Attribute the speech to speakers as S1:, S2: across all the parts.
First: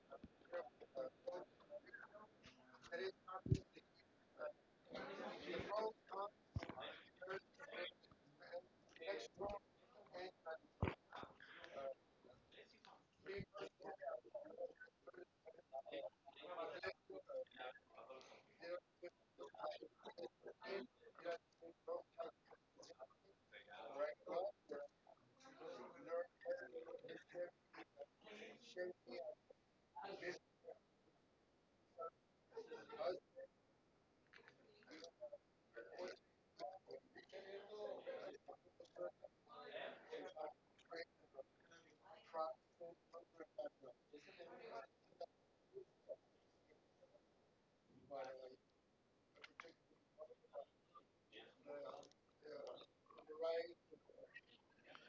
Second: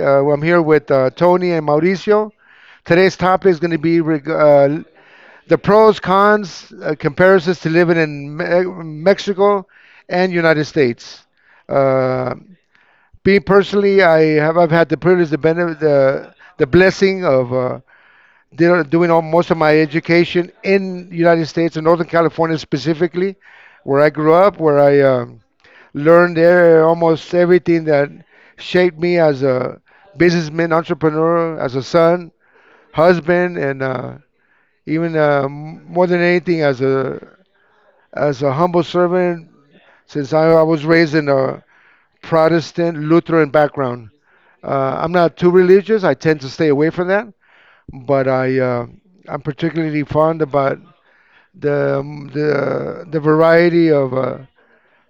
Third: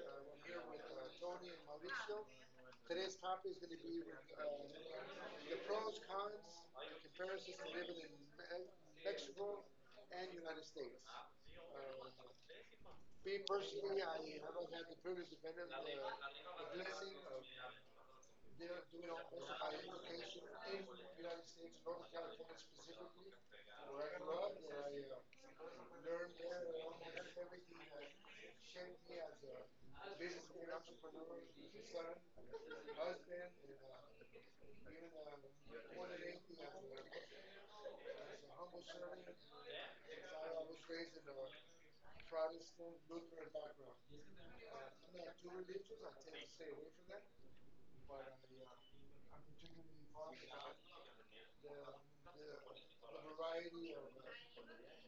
S1: I'm here with Tony and Mauricio. Today's topic is going to be the pros, cons, comparisons to living in Mexico and United States. Uh, Me personally, I've had the privilege, the benefit, the blessing of doing all, most of my education in United States, in Northern California specifically, where I grew up, where I learned there almost everything that shaped me as a businessman, entrepreneur, as a son, husband, and more than anything as a humble servant. Since I was raised in a Protestant Lutheran background. I'm not too religious. I tend to stay away from that, but I'm particularly fond about the variety of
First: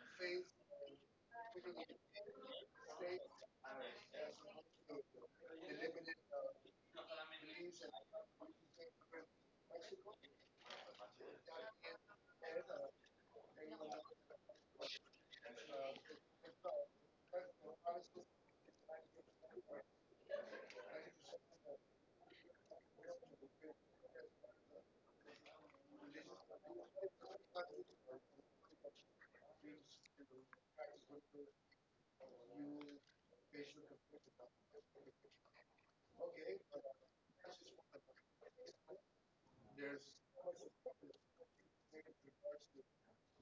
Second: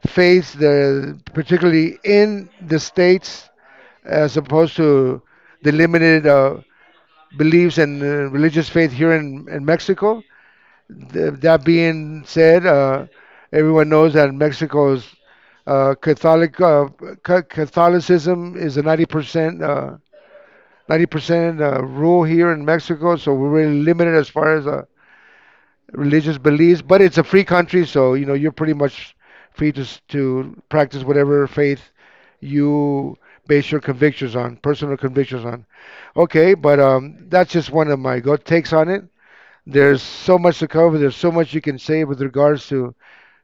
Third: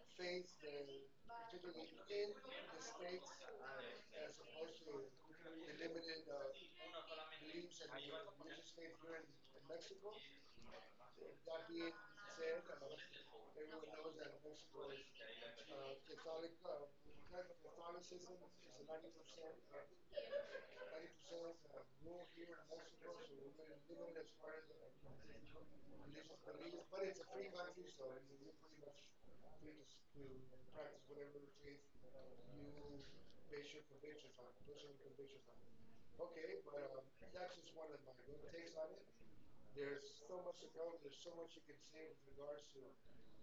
S1: faiths that, particularly in the states as opposed to the limited beliefs and religious faith here in Mexico. That being said, everyone knows that Mexico's uh, Catholic uh, Catholicism is a 90% 90% rule here in Mexico, so we're really limited as far as religious beliefs, but it's a free country, so you know you're pretty much free to to practice whatever faith you base your convictions on, personal convictions on. Okay, but that's just one of my go takes on it. There's so much to cover. There's so much you can say with regards to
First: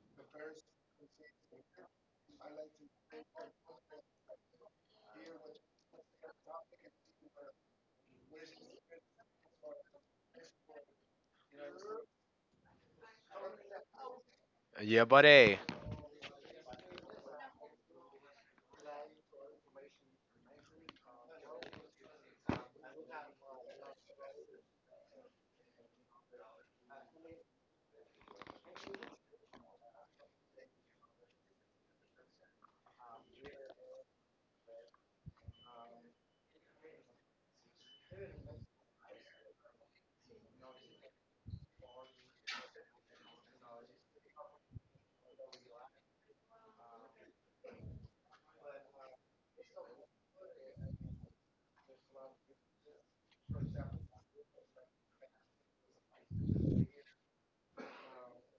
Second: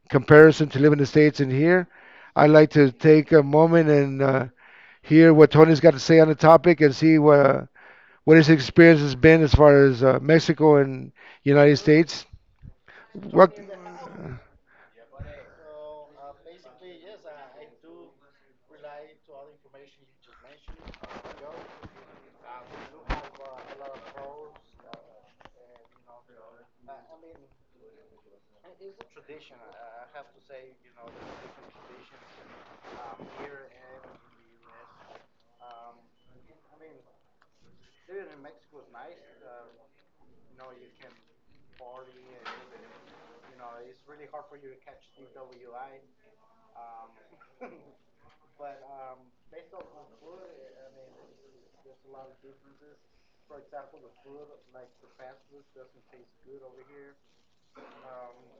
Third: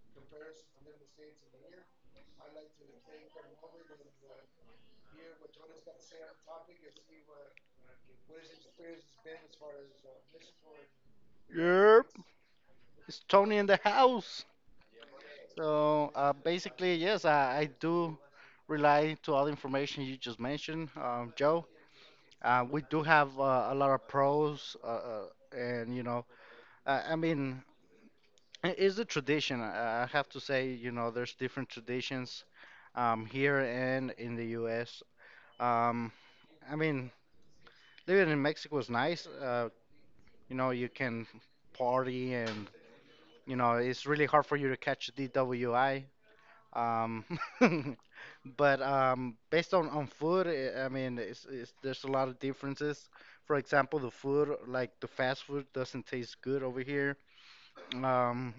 S1: comparison to live in the States and here. I'd like to take a moment and hear what Tony's got to say on the topic and see what his experience has been as far as Mexico and United
S2: Yep,
S1: States.
S2: it's
S1: What?
S2: Tony in the house.
S3: Yeah, buddy.
S2: So basically, yes, I do rely to all the information you just mentioned, Joe. We do have a lot of pros, and you know, I mean, it is a tradition. I have to say, you know, there's different traditions here and in the U.S. Um, I mean, living in Mexico is nice. You know, you can party and you know, it's really hard for you to catch DWI. Um, but based on food, I mean, it's there's a lot of differences. For example, the food, like the fast food, doesn't taste good over here. Um,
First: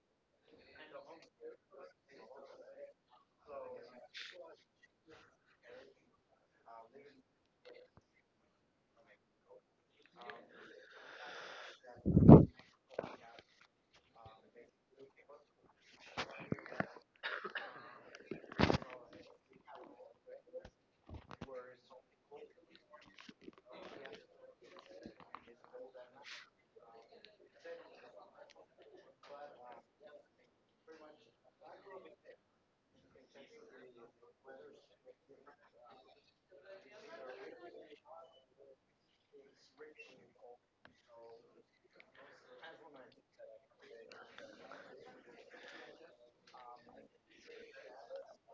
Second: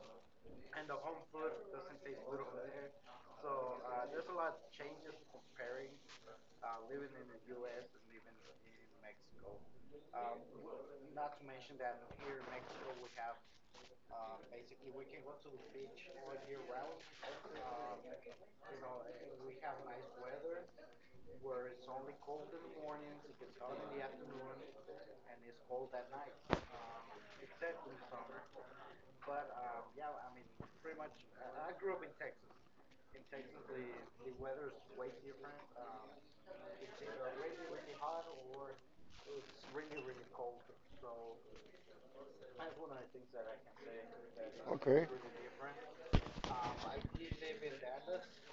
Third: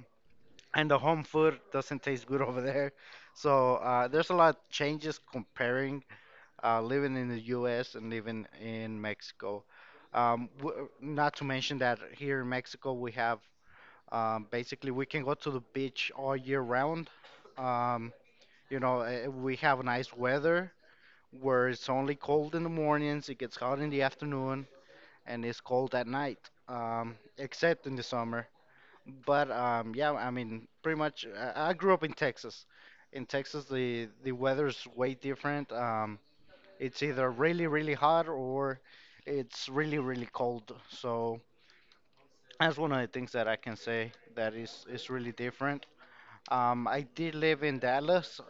S2: and the home food doesn't taste good over there. So there's a lot of changes comparing living in the U.S. and living in Mexico. W not to mention that here in Mexico we have basically we can go to the beach all year round. Um, you know, we have nice weather where it's only cold in the mornings, it gets hot in the afternoon, and it's cold at night, except in the summer. But yeah, pretty much, I grew up in Texas. In Texas, the weather's way different. It's either really, really hot or it's really, really cold. So that's one of the things that I can say that is
S1: Okay.
S2: is really different. I did live in Dallas.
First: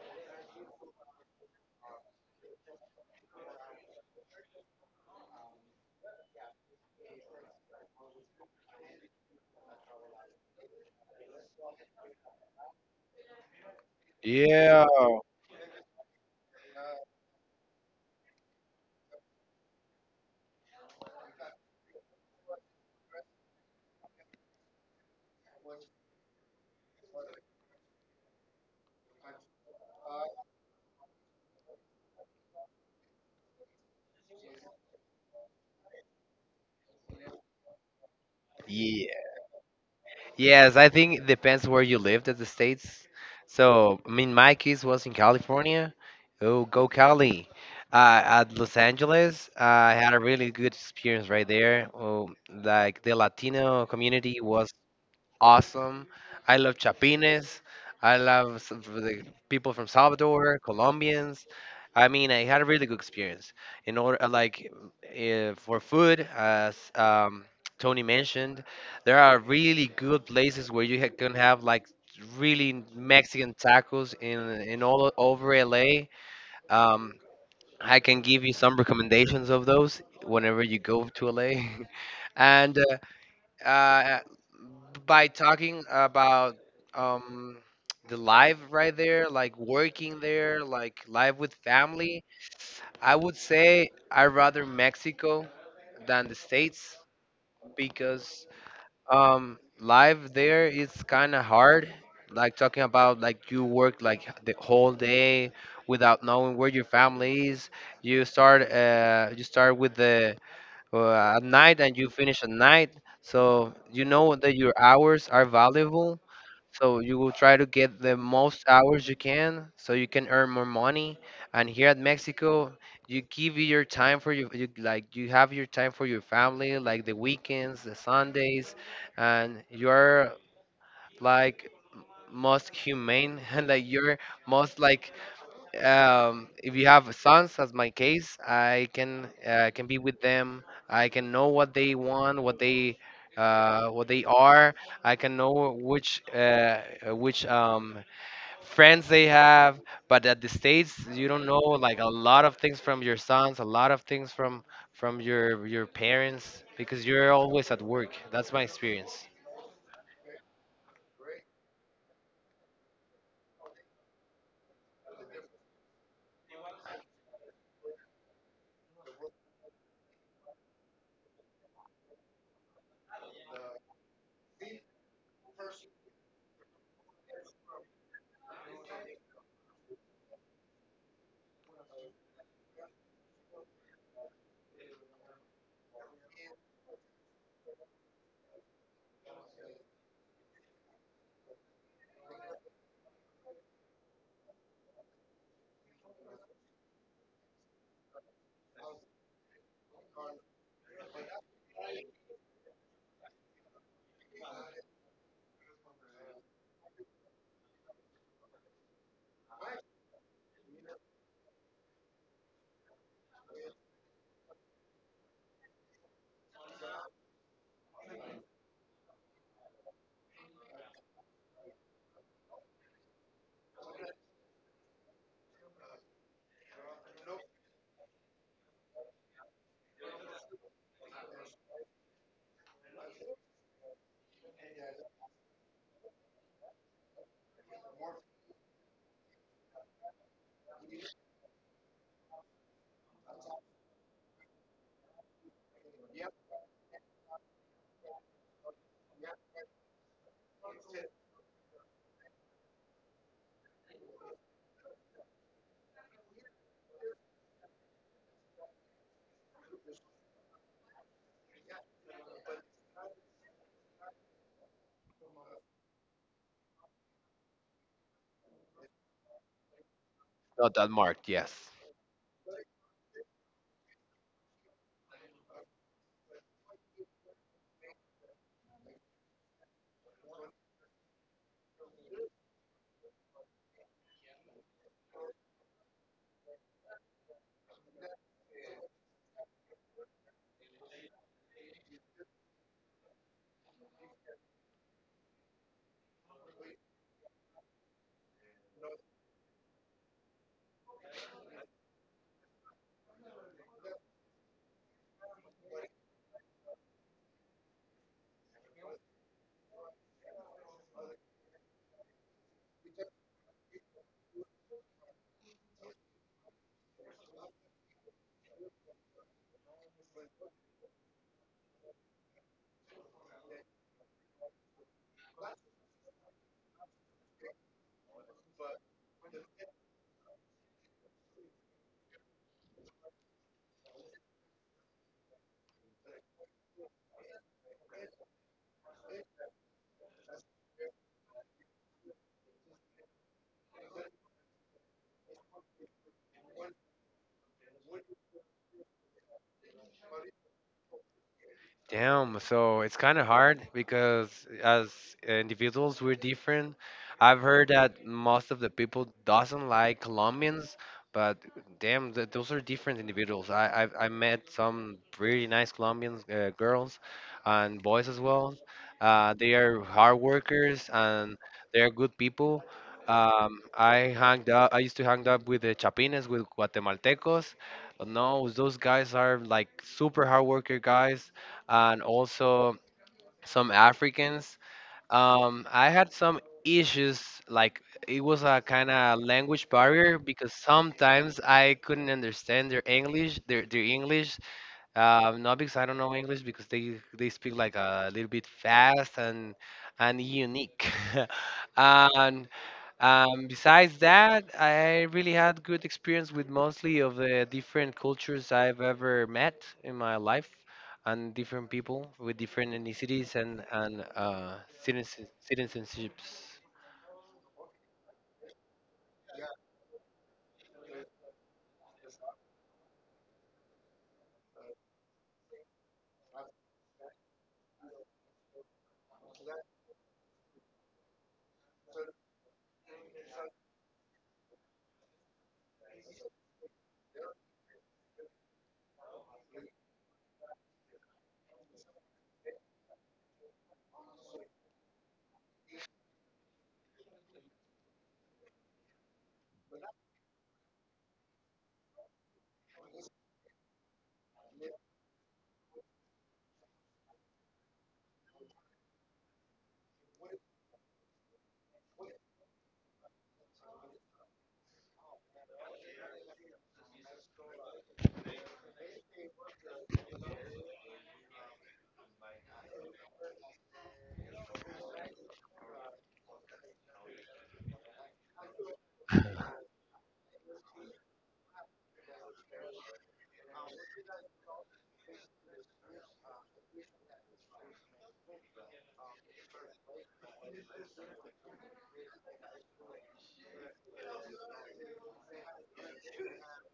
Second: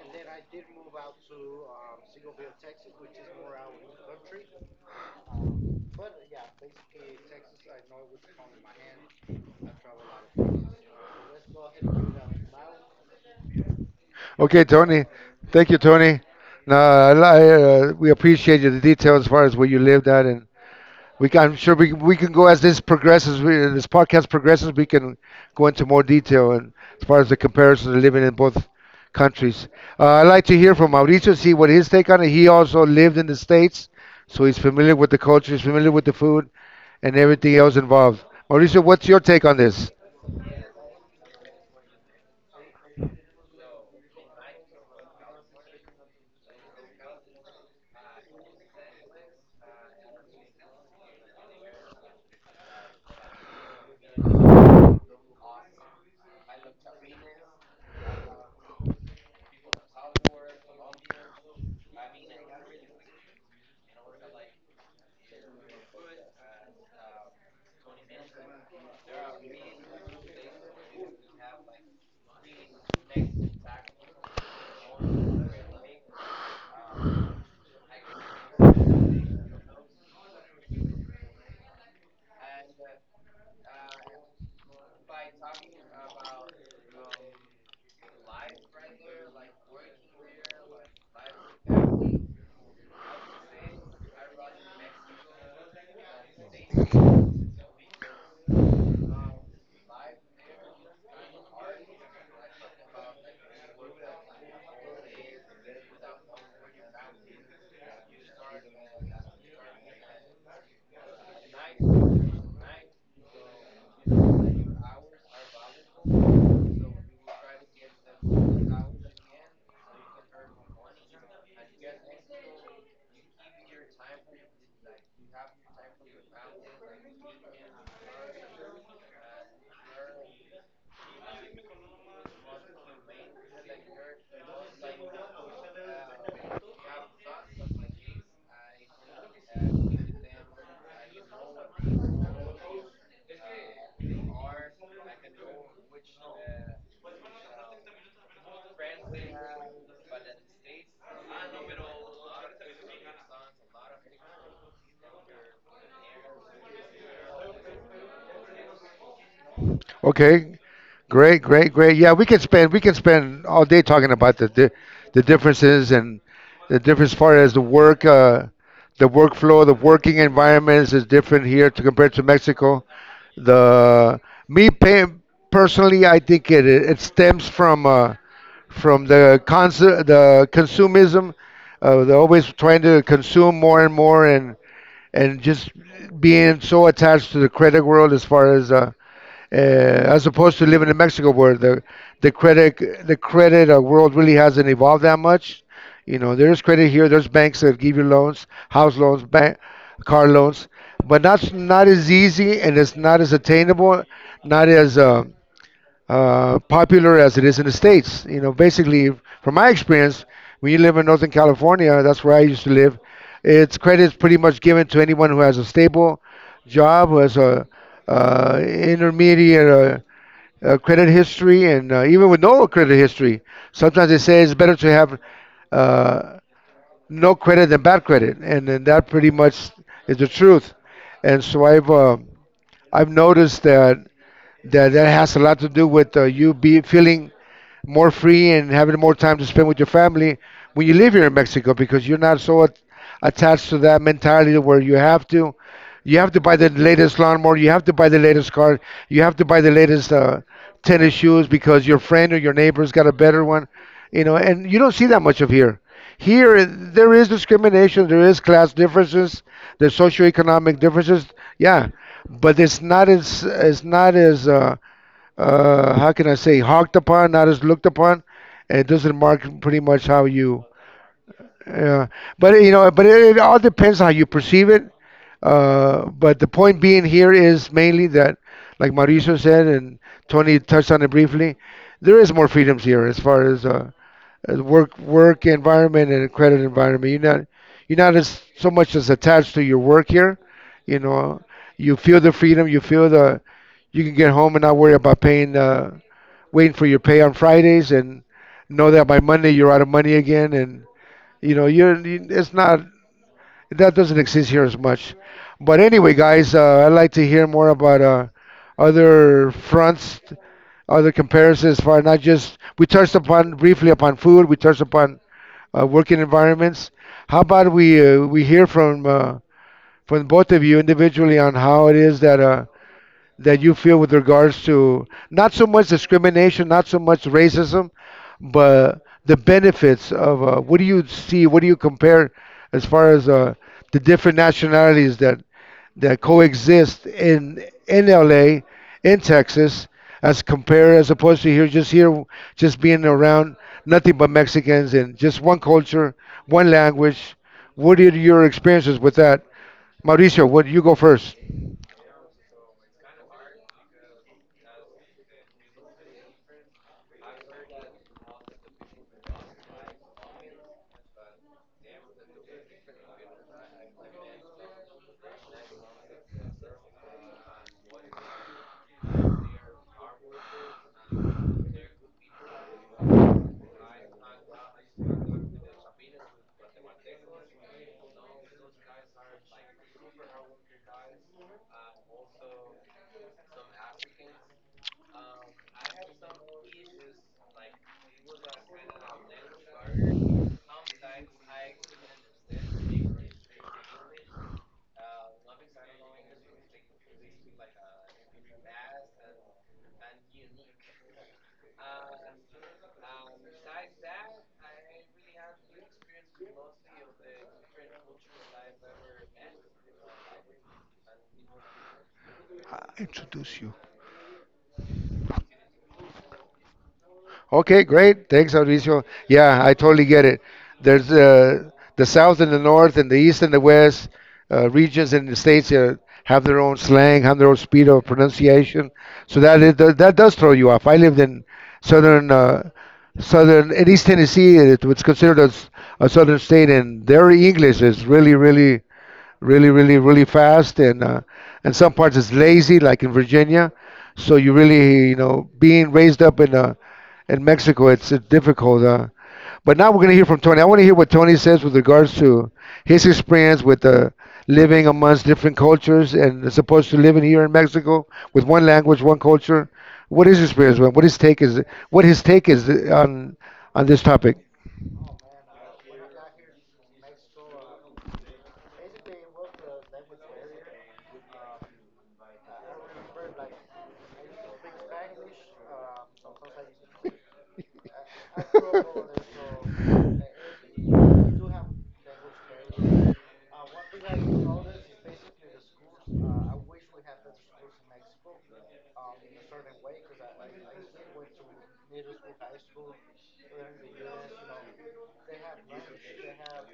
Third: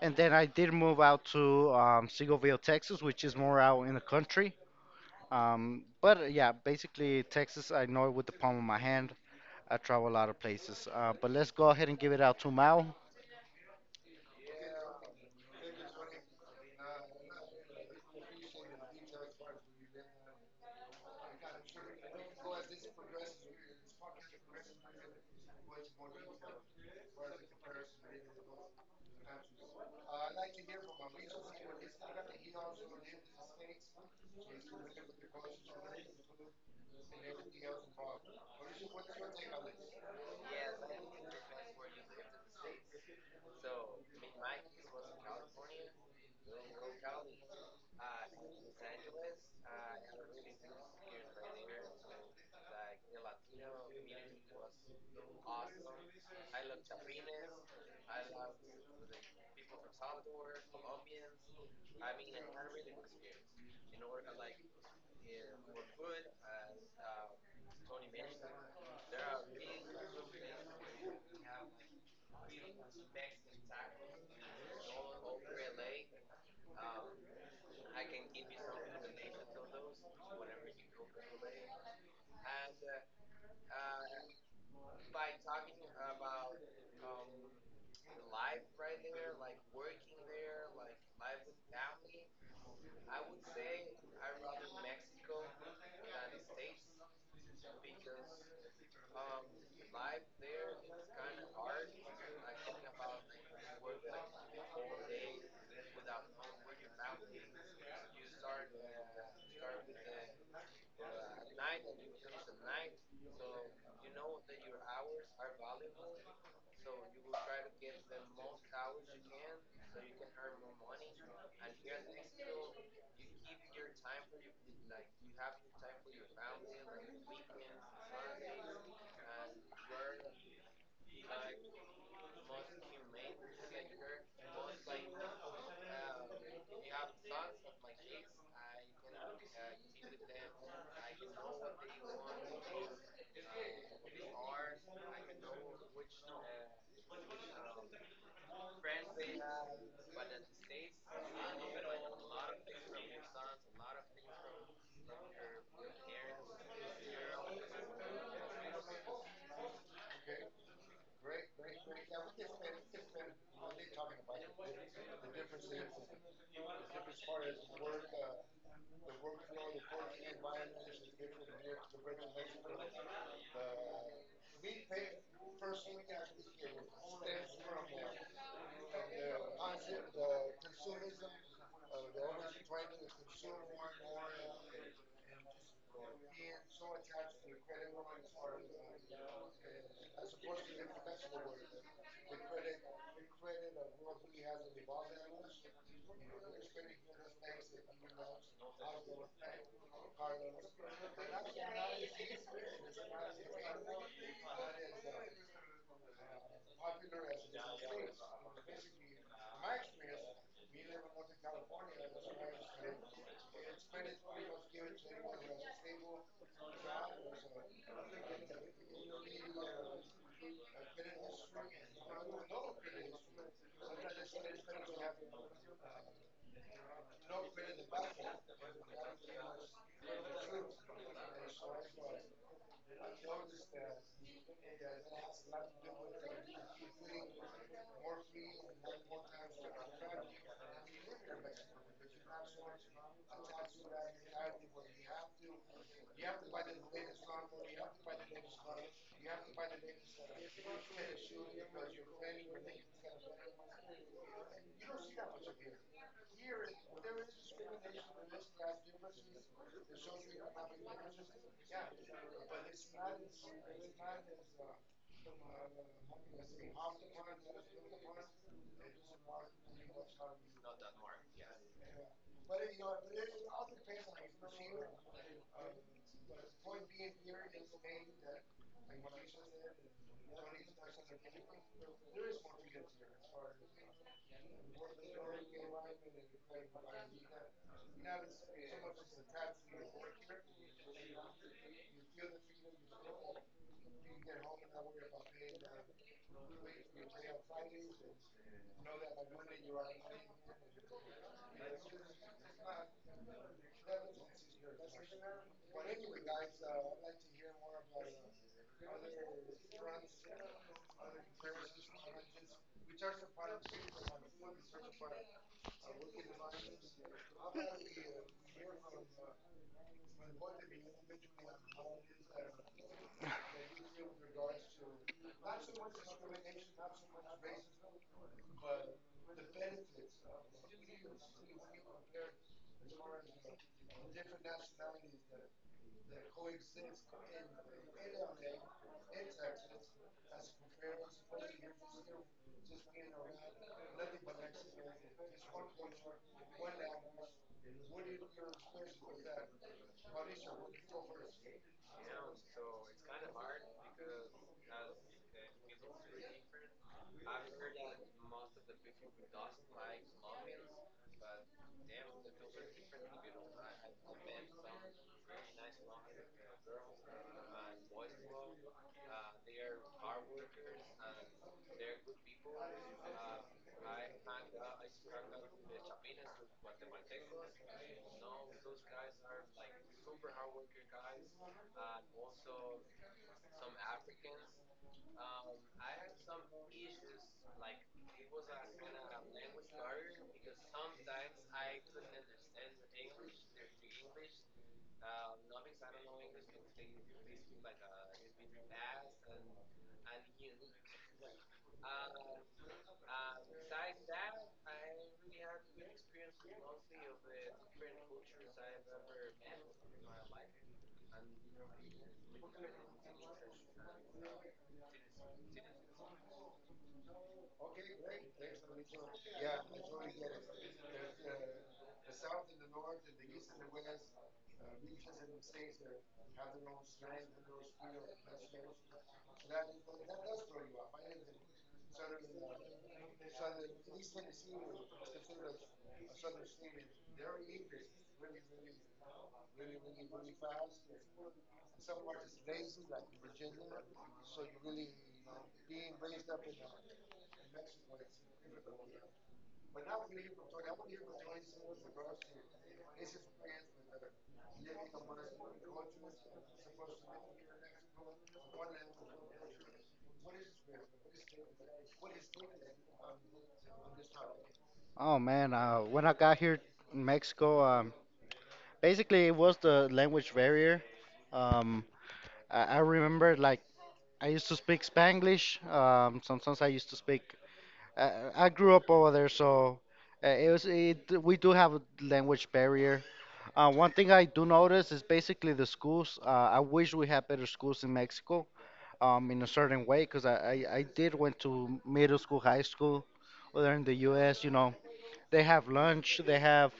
S2: And then I did move out to Seagoville, Texas, which is more out in the country. But yeah, basically Texas, I know it with the palm of my hand. I travel a lot of places. But let's go ahead and give it out to Mao.
S1: Okay,
S3: Yeah.
S1: Tony. Thank you, Tony. No, I, li- We appreciate you the detail as far as where you lived at, and I'm sure we can go as this progresses, this podcast progresses, we can go into more detail and as far as the comparison of living in both countries. I'd like to hear from Mauricio, see what his take on it. He also lived in the States, so he's familiar with the culture, he's familiar with the food, and everything else involved. Mauricio, what's
S3: Yeah.
S1: your take on this?
S3: Yes, I think it depends where you lived at the States. So, I mean, my case was in California. Oh, go Cali. At Los Angeles, I had a really good experience right there. Oh, like the Latino community was awesome. I love chapines. The people from Salvador, Colombians. I mean, I had a really good experience. In order, for food, as Tony mentioned, there are really good places where you can have like really Mexican tacos in all over LA. Um, I can give you some recommendations of those whenever you go to LA. and uh, by talking about um, the life right there, like working there, like life with family, I would say I rather Mexico than the States because life there is kind of hard. Like talking about like you work like the whole day without knowing where your family is. You start with the at night and you finish at night. So you know that your hours are valuable. So you will try to get the most hours you can so you can earn more money. And here at Mexico, you give your time for like you have your time for your family, like the weekends, the Sundays, and you're like most humane and like you're most like if you have sons, as my case, I can be with them. I can know what they want, what they are. I can know which friends they have. But at the states, you don't know like a lot of things from your sons, a lot of things from from your parents because you're always at work. That's my experience.
S1: Okay, great, great, great. Yeah, we can spend all day talking about the differences and the difference far as the work, the workflow, the working environments is different here to compared to Mexico. The me pay, Personally, I think it stems from the consumism. They're always trying to consume more and more and just being so attached to the credit world as far as opposed to living in Mexico where the credit the credit world really hasn't evolved that much. You know, there's credit here, there's banks that give you loans, house loans, bank, car loans, but that's not as easy and it's not as attainable, not as popular as it is in the states. You know, basically, from my experience, when you live in Northern California, that's where I used to live. It's credit's pretty much given to anyone who has a stable job, who has a intermediate credit history, and even with no credit history, sometimes they say it's better to have uh, no credit than bad credit, and then that pretty much is the truth. And so I've noticed that that has a lot to do with you be feeling more free and having more time to spend with your family when you live here in Mexico because you're not so attached to that mentality where you have to buy the latest lawnmower, you have to buy the latest car, you have to buy the latest tennis shoes because your friend or your neighbor's got a better one, you know, and you don't see that much of here. Here, there is discrimination, there is class differences, there's socioeconomic differences, yeah, but it's not as how can I say, hawked upon, not as looked upon. And it doesn't mark pretty much how you,
S3: Not that marked, yes.
S1: uh, but you know, but it all depends how you perceive it. But the point being here is mainly that, like Mauricio said, and Tony touched on it briefly, there is more freedoms here as far as work environment and credit environment. You're not as so much as attached to your work here. You know, you feel the freedom. You feel the you can get home and not worry about paying waiting for your pay on Fridays and know that by Monday you're out of money again. And you know, it's not that doesn't exist here as much. But anyway, guys, I'd like to hear more about other fronts, other comparisons for not just we touched upon briefly upon food, we touched upon working environments. How about we hear from both of you individually on how it is that that you feel with regards to not so much discrimination, not so much racism, but the benefits of what do you see, what do you compare as far as the different nationalities that coexist in LA, in Texas, as compared as opposed to here, just being around nothing but Mexicans and just one culture, one language. What are your experiences with that, Mauricio? What you go first?
S3: Damn, so it's kind of hard because as individuals we're different. I've heard that most of the people doesn't like Colombians, but damn, th those are different individuals. I met some really nice Colombian girls and boys as well. They are hard workers and they are good people. I hanged up. I used to hang up with the Chapines, with Guatemaltecos. No, those guys are like super hard worker guys and also some Africans. I had some issues, like it was a kind of language barrier because sometimes I couldn't understand their English, their English. Not because I don't know English, because they speak like a little bit fast and unique. and Besides that, I really had good experience with mostly of the different cultures I've ever met in my life, and different people with different
S1: I
S3: ethnicities
S1: introduce
S3: and
S1: you.
S3: and uh, citizen, citizenships.
S1: Okay, great. Thanks, Mauricio. Yeah, I totally get it. There's the South and the North and the East and the West regions in the states have their own slang, have their own speed of pronunciation. So that is, that does throw you off. I lived in southern uh, southern in East Tennessee. It was considered a southern state, and their English is really, really, really fast, and some parts it's lazy, like in Virginia. So you really, you know, being raised up in Mexico, it's difficult. But now we're gonna hear from Tony. I want to hear what Tony says with regards to his experience with living amongst different cultures and as opposed to living here in Mexico with one language, one culture. What his experience was, what his take is on this topic.
S2: Oh man, when I got here in Mexico, basically it was the language barrier. Um, I remember like I used to speak Spanglish. Sometimes I used to speak I grew up over there, so we do have a language barrier. One thing I do notice is basically the schools. I wish we had better schools in Mexico, in a certain way, because I did went to middle school, high school, over there in the U.S. You know, they have lunch, they have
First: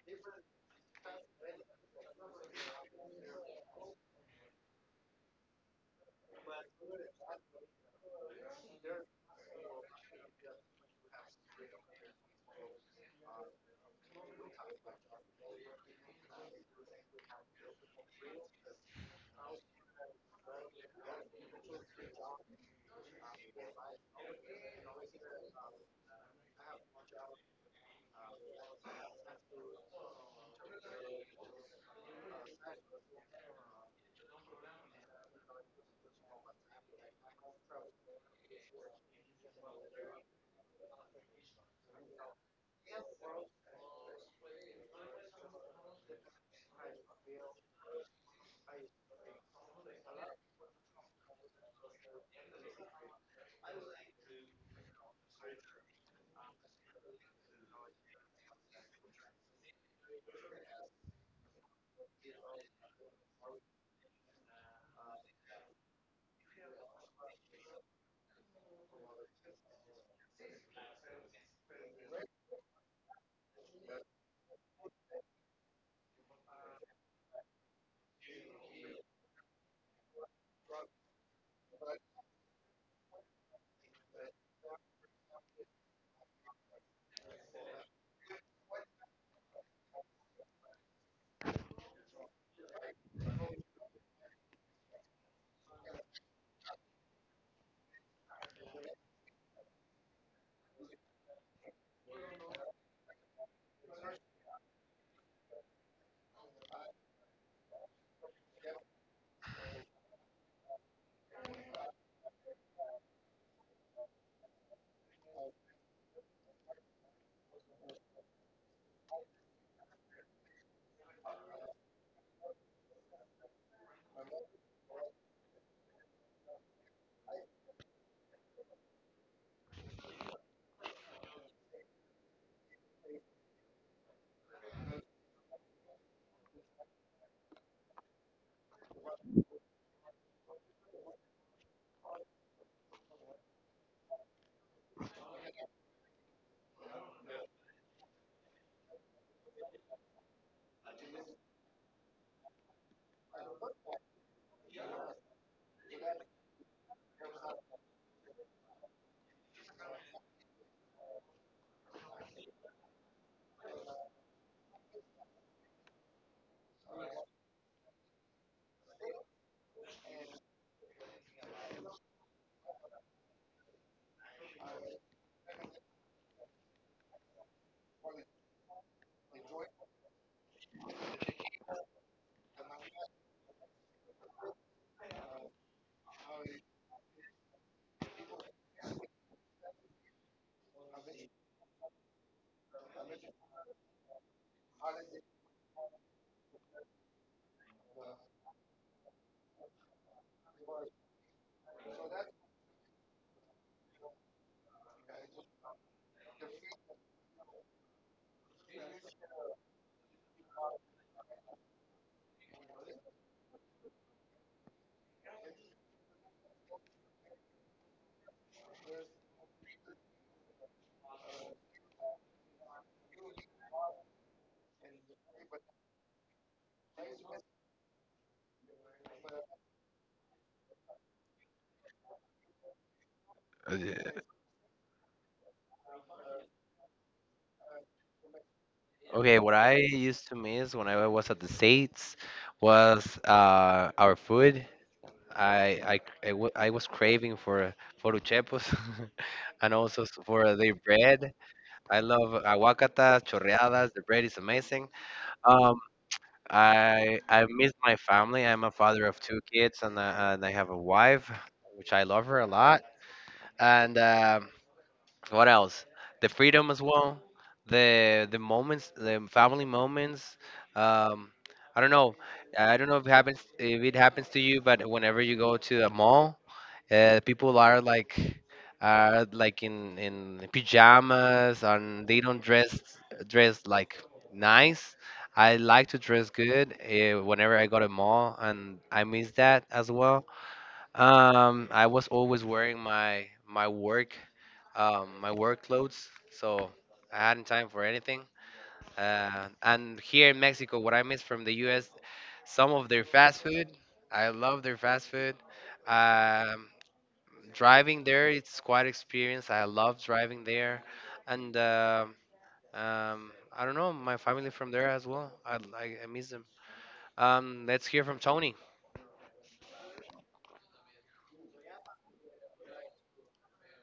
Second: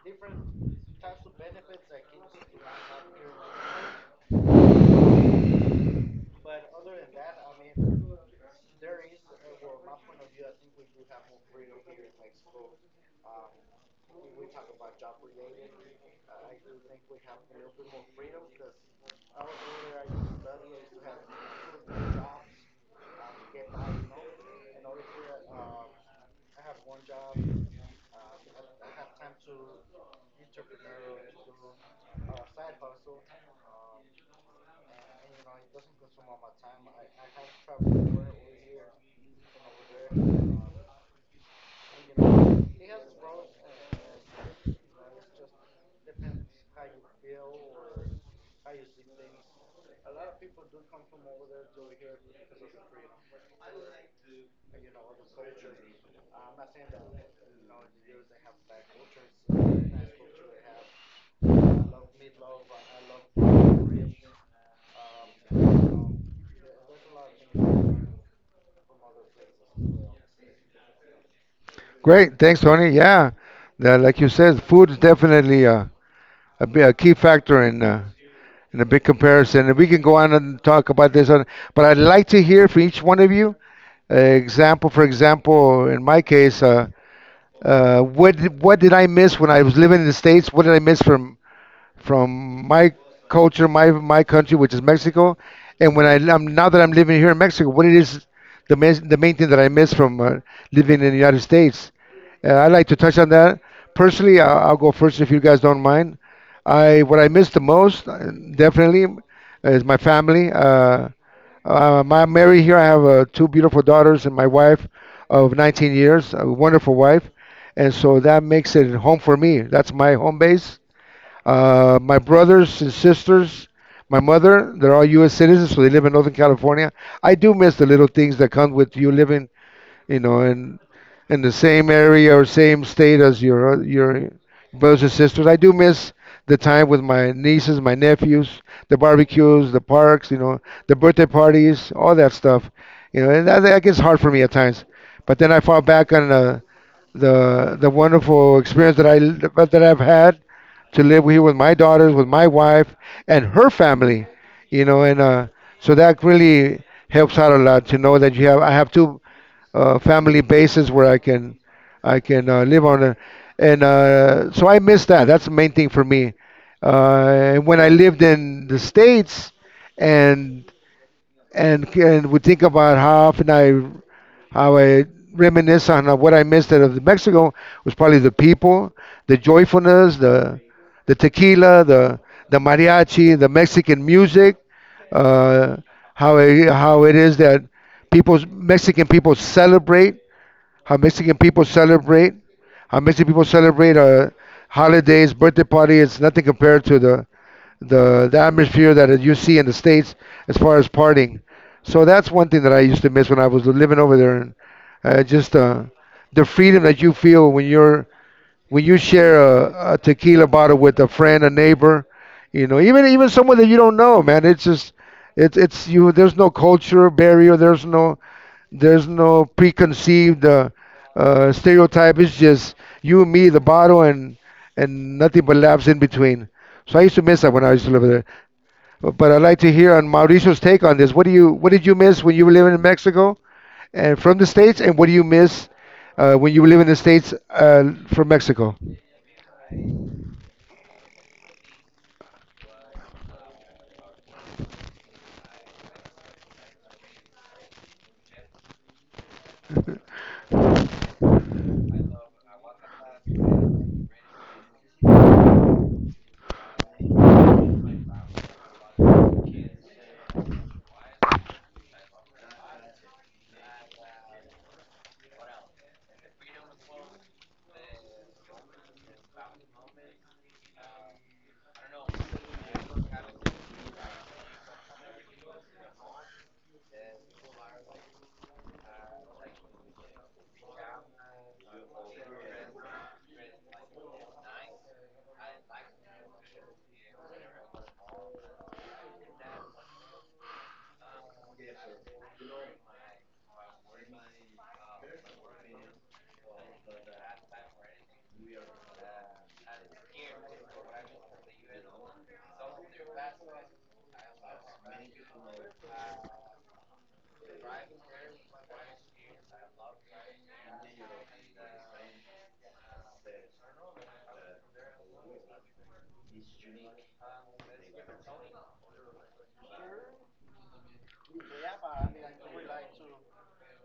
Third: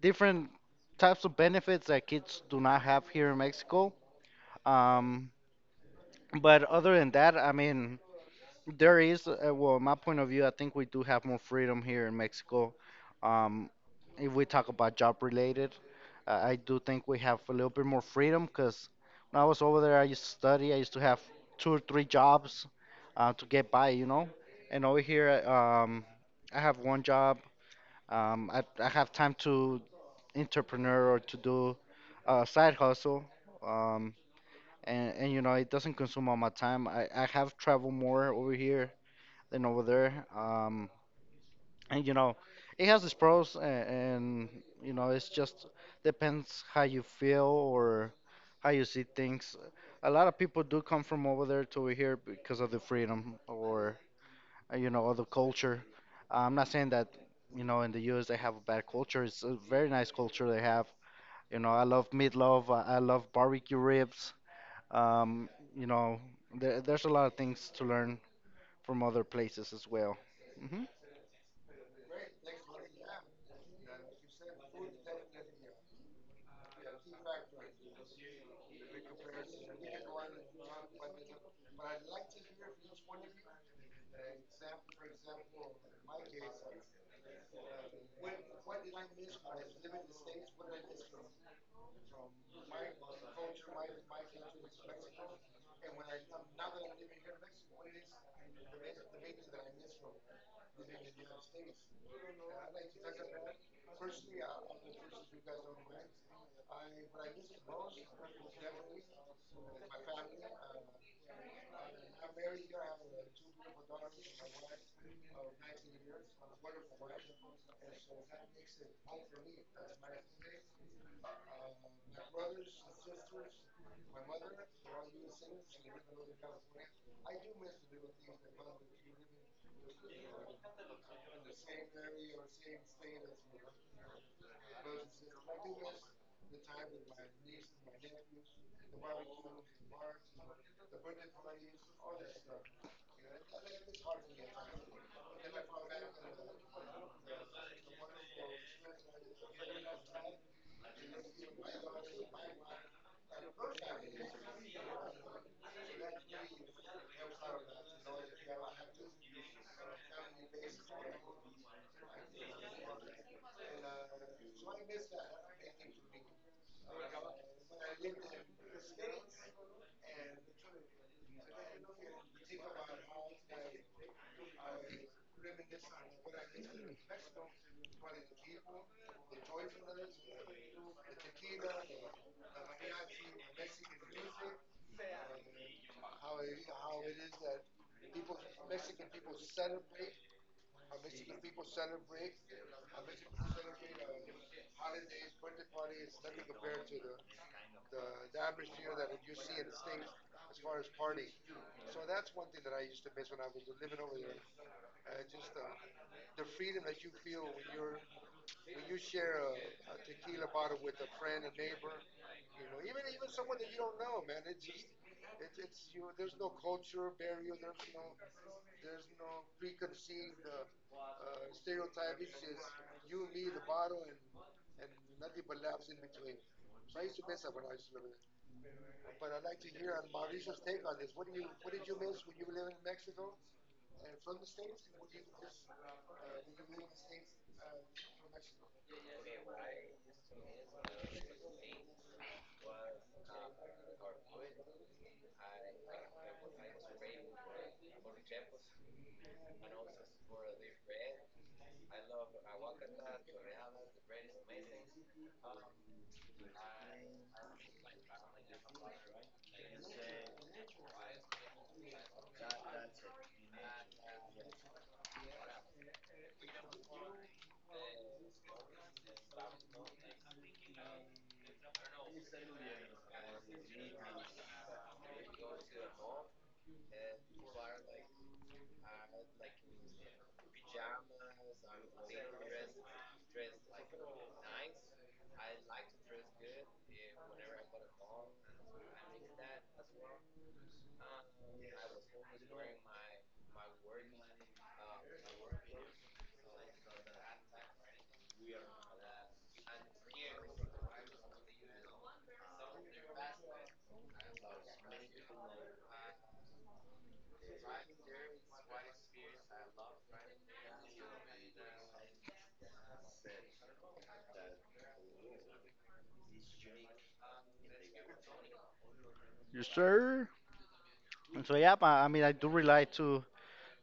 S2: different types of benefits that kids do not have here in Mexico. Um, but other than that, I mean. There is, well, my point of view, I think we do have more freedom here in Mexico. Um, if we talk about job related, I do think we have a little bit more freedom because when I was over there, I used to study, I used to have two or three jobs to get by, you know. And over here, I have one job. I have time to entrepreneur or to do a side hustle. Um, and you know, it doesn't consume all my time. I have traveled more over here and over there. And you know, it has its pros, and you know, it's just depends how you feel or how you see things. A lot of people do come from over there to here because of the freedom or you know, of the culture. I'm not saying that you know in the U.S. they have a bad culture. It's a very nice culture they have. You know, I love meatloaf. I love barbecue ribs. Um, you know, there's a lot of things to learn from other places as well. Mm-hmm.
S1: Great, thanks, Tony. Yeah, that, like you said, food is definitely a key factor in a big comparison, and we can go on and talk about this. But I'd like to hear from each one of you example. For example, in my case, what did I miss when I was living in the States? What did I miss from my culture, my country, which is Mexico, and when I am now that I'm living here in Mexico, what it is the main thing that I miss from living in the United States? I'd like to touch on that personally. I'll go first if you guys don't mind. I what I miss the most, definitely, is my family. My I'm married here. I have two beautiful daughters and my wife of 19 years, a wonderful wife. And so that makes it home for me. That's my home base. My brothers and sisters, my mother, they're all U.S. citizens, so they live in Northern California. I do miss the little things that come with you living you know, in the same area or same state as your brothers and sisters. I do miss the time with my nieces, my nephews, the barbecues, the parks, you know, the birthday parties, all that stuff. You know, and that gets hard for me at times. But then I fall back on the wonderful experience that I've had to live here with my daughters, with my wife, and her family. You know, and so that really helps out a lot to know that you have I have two family basis where I can live on it. And so I miss that. That's the main thing for me. And when I lived in the states, and and would think about how I reminisce on what I missed out of Mexico was probably the people, the joyfulness, the tequila, the mariachi, the Mexican music, uh, how it is that people Mexican people celebrate how Mexican people celebrate. How Mexican people celebrate holidays, birthday party. It's nothing compared to the atmosphere that you see in the states as far as partying. So that's one thing that I used to miss when I was living over there, and just the freedom that you feel when you share a tequila bottle with a friend, a neighbor, you know, even someone that you don't know, man, it's it's you. There's no culture barrier. There's no preconceived stereotype. It's just you and me, the bottle, and nothing but laughs in between. So I used to miss that when I used to live there. But I'd like to hear on Mauricio's take on this. What did you miss when you were living in Mexico and
S3: Yeah.
S1: from the states, and what do you miss when you were living in the states from Mexico?
S3: Okay, what I used to miss when I was at the States was our food. I was craving for uchepos and also for their bread. I love aguacata, chorreadas. The bread is amazing. Um, I miss my family. I'm a father of two kids, and I have a wife, which I love her a lot. And What else? The freedom as well. The moments, the family moments. Um, I don't know. I don't know if it happens to you, but whenever you go to a mall people are like are like, in pajamas and they don't dress like nice. I like to dress good whenever I go to mall, and I miss that as well. I was always wearing my work clothes, so I hadn't time for anything. And here in Mexico, what I miss from the U.S., some of their fast food. I love their fast food. Um, driving there it's quite experience. I love driving there and um, I don't know. My family from there as well. I miss them. Let's hear from Tony.
S2: Yes, sir. And so, yeah, but, I mean, I do relate to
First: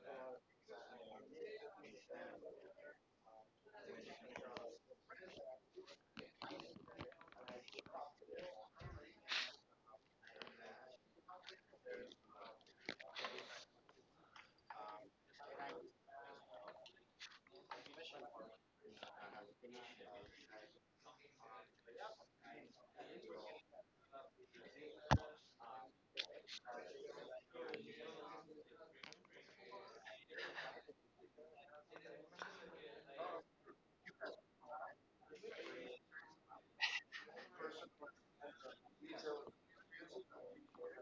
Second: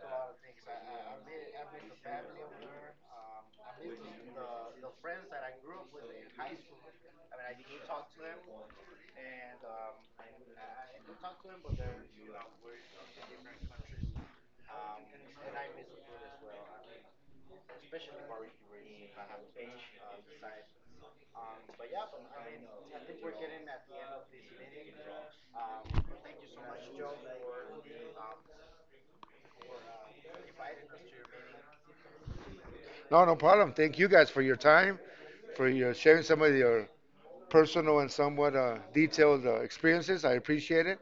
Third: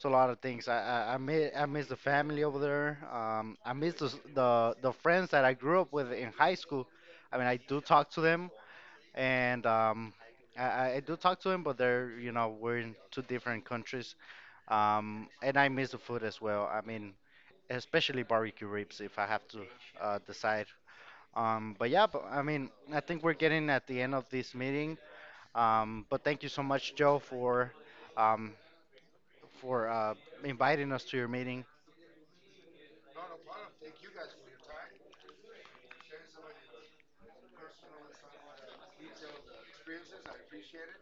S2: a lot of things. I miss the family over there. I miss the friends that I grew up with in high school. I mean, I do talk to them, and I I do talk to them, but they're you know we're in two different countries. And I miss the food as well. I mean, especially barbecue ribs if I have to decide. But yeah, I mean, I think we're getting at the end of this meeting. But thank you so much, Joe, um, for inviting us to your meeting.
S1: No, no problem. Thank you guys for your time, for your sharing some of your personal and somewhat detailed experiences. I appreciate it.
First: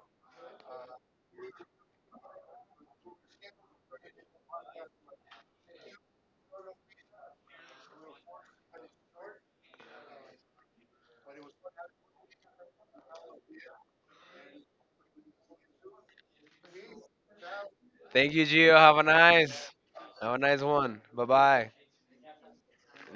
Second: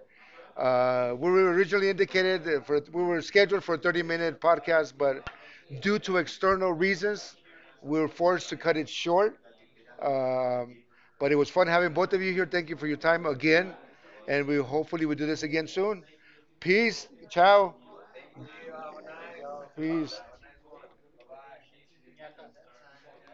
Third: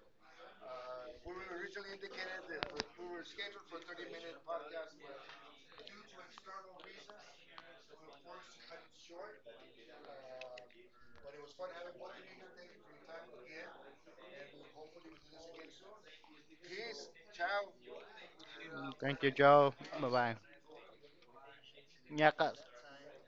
S1: We were originally indicated that for we were scheduled for a 30-minute podcast, but due to external reasons, we were forced to cut it short. Um, but it was fun having both of you here. Thank you for your time again, and we hopefully we do this again soon. Peace. Ciao.
S3: Thank you, Gio.
S2: Thank you, Joe.
S1: Peace.
S3: Have
S2: Bye
S3: a nice one. Bye bye.
S2: bye.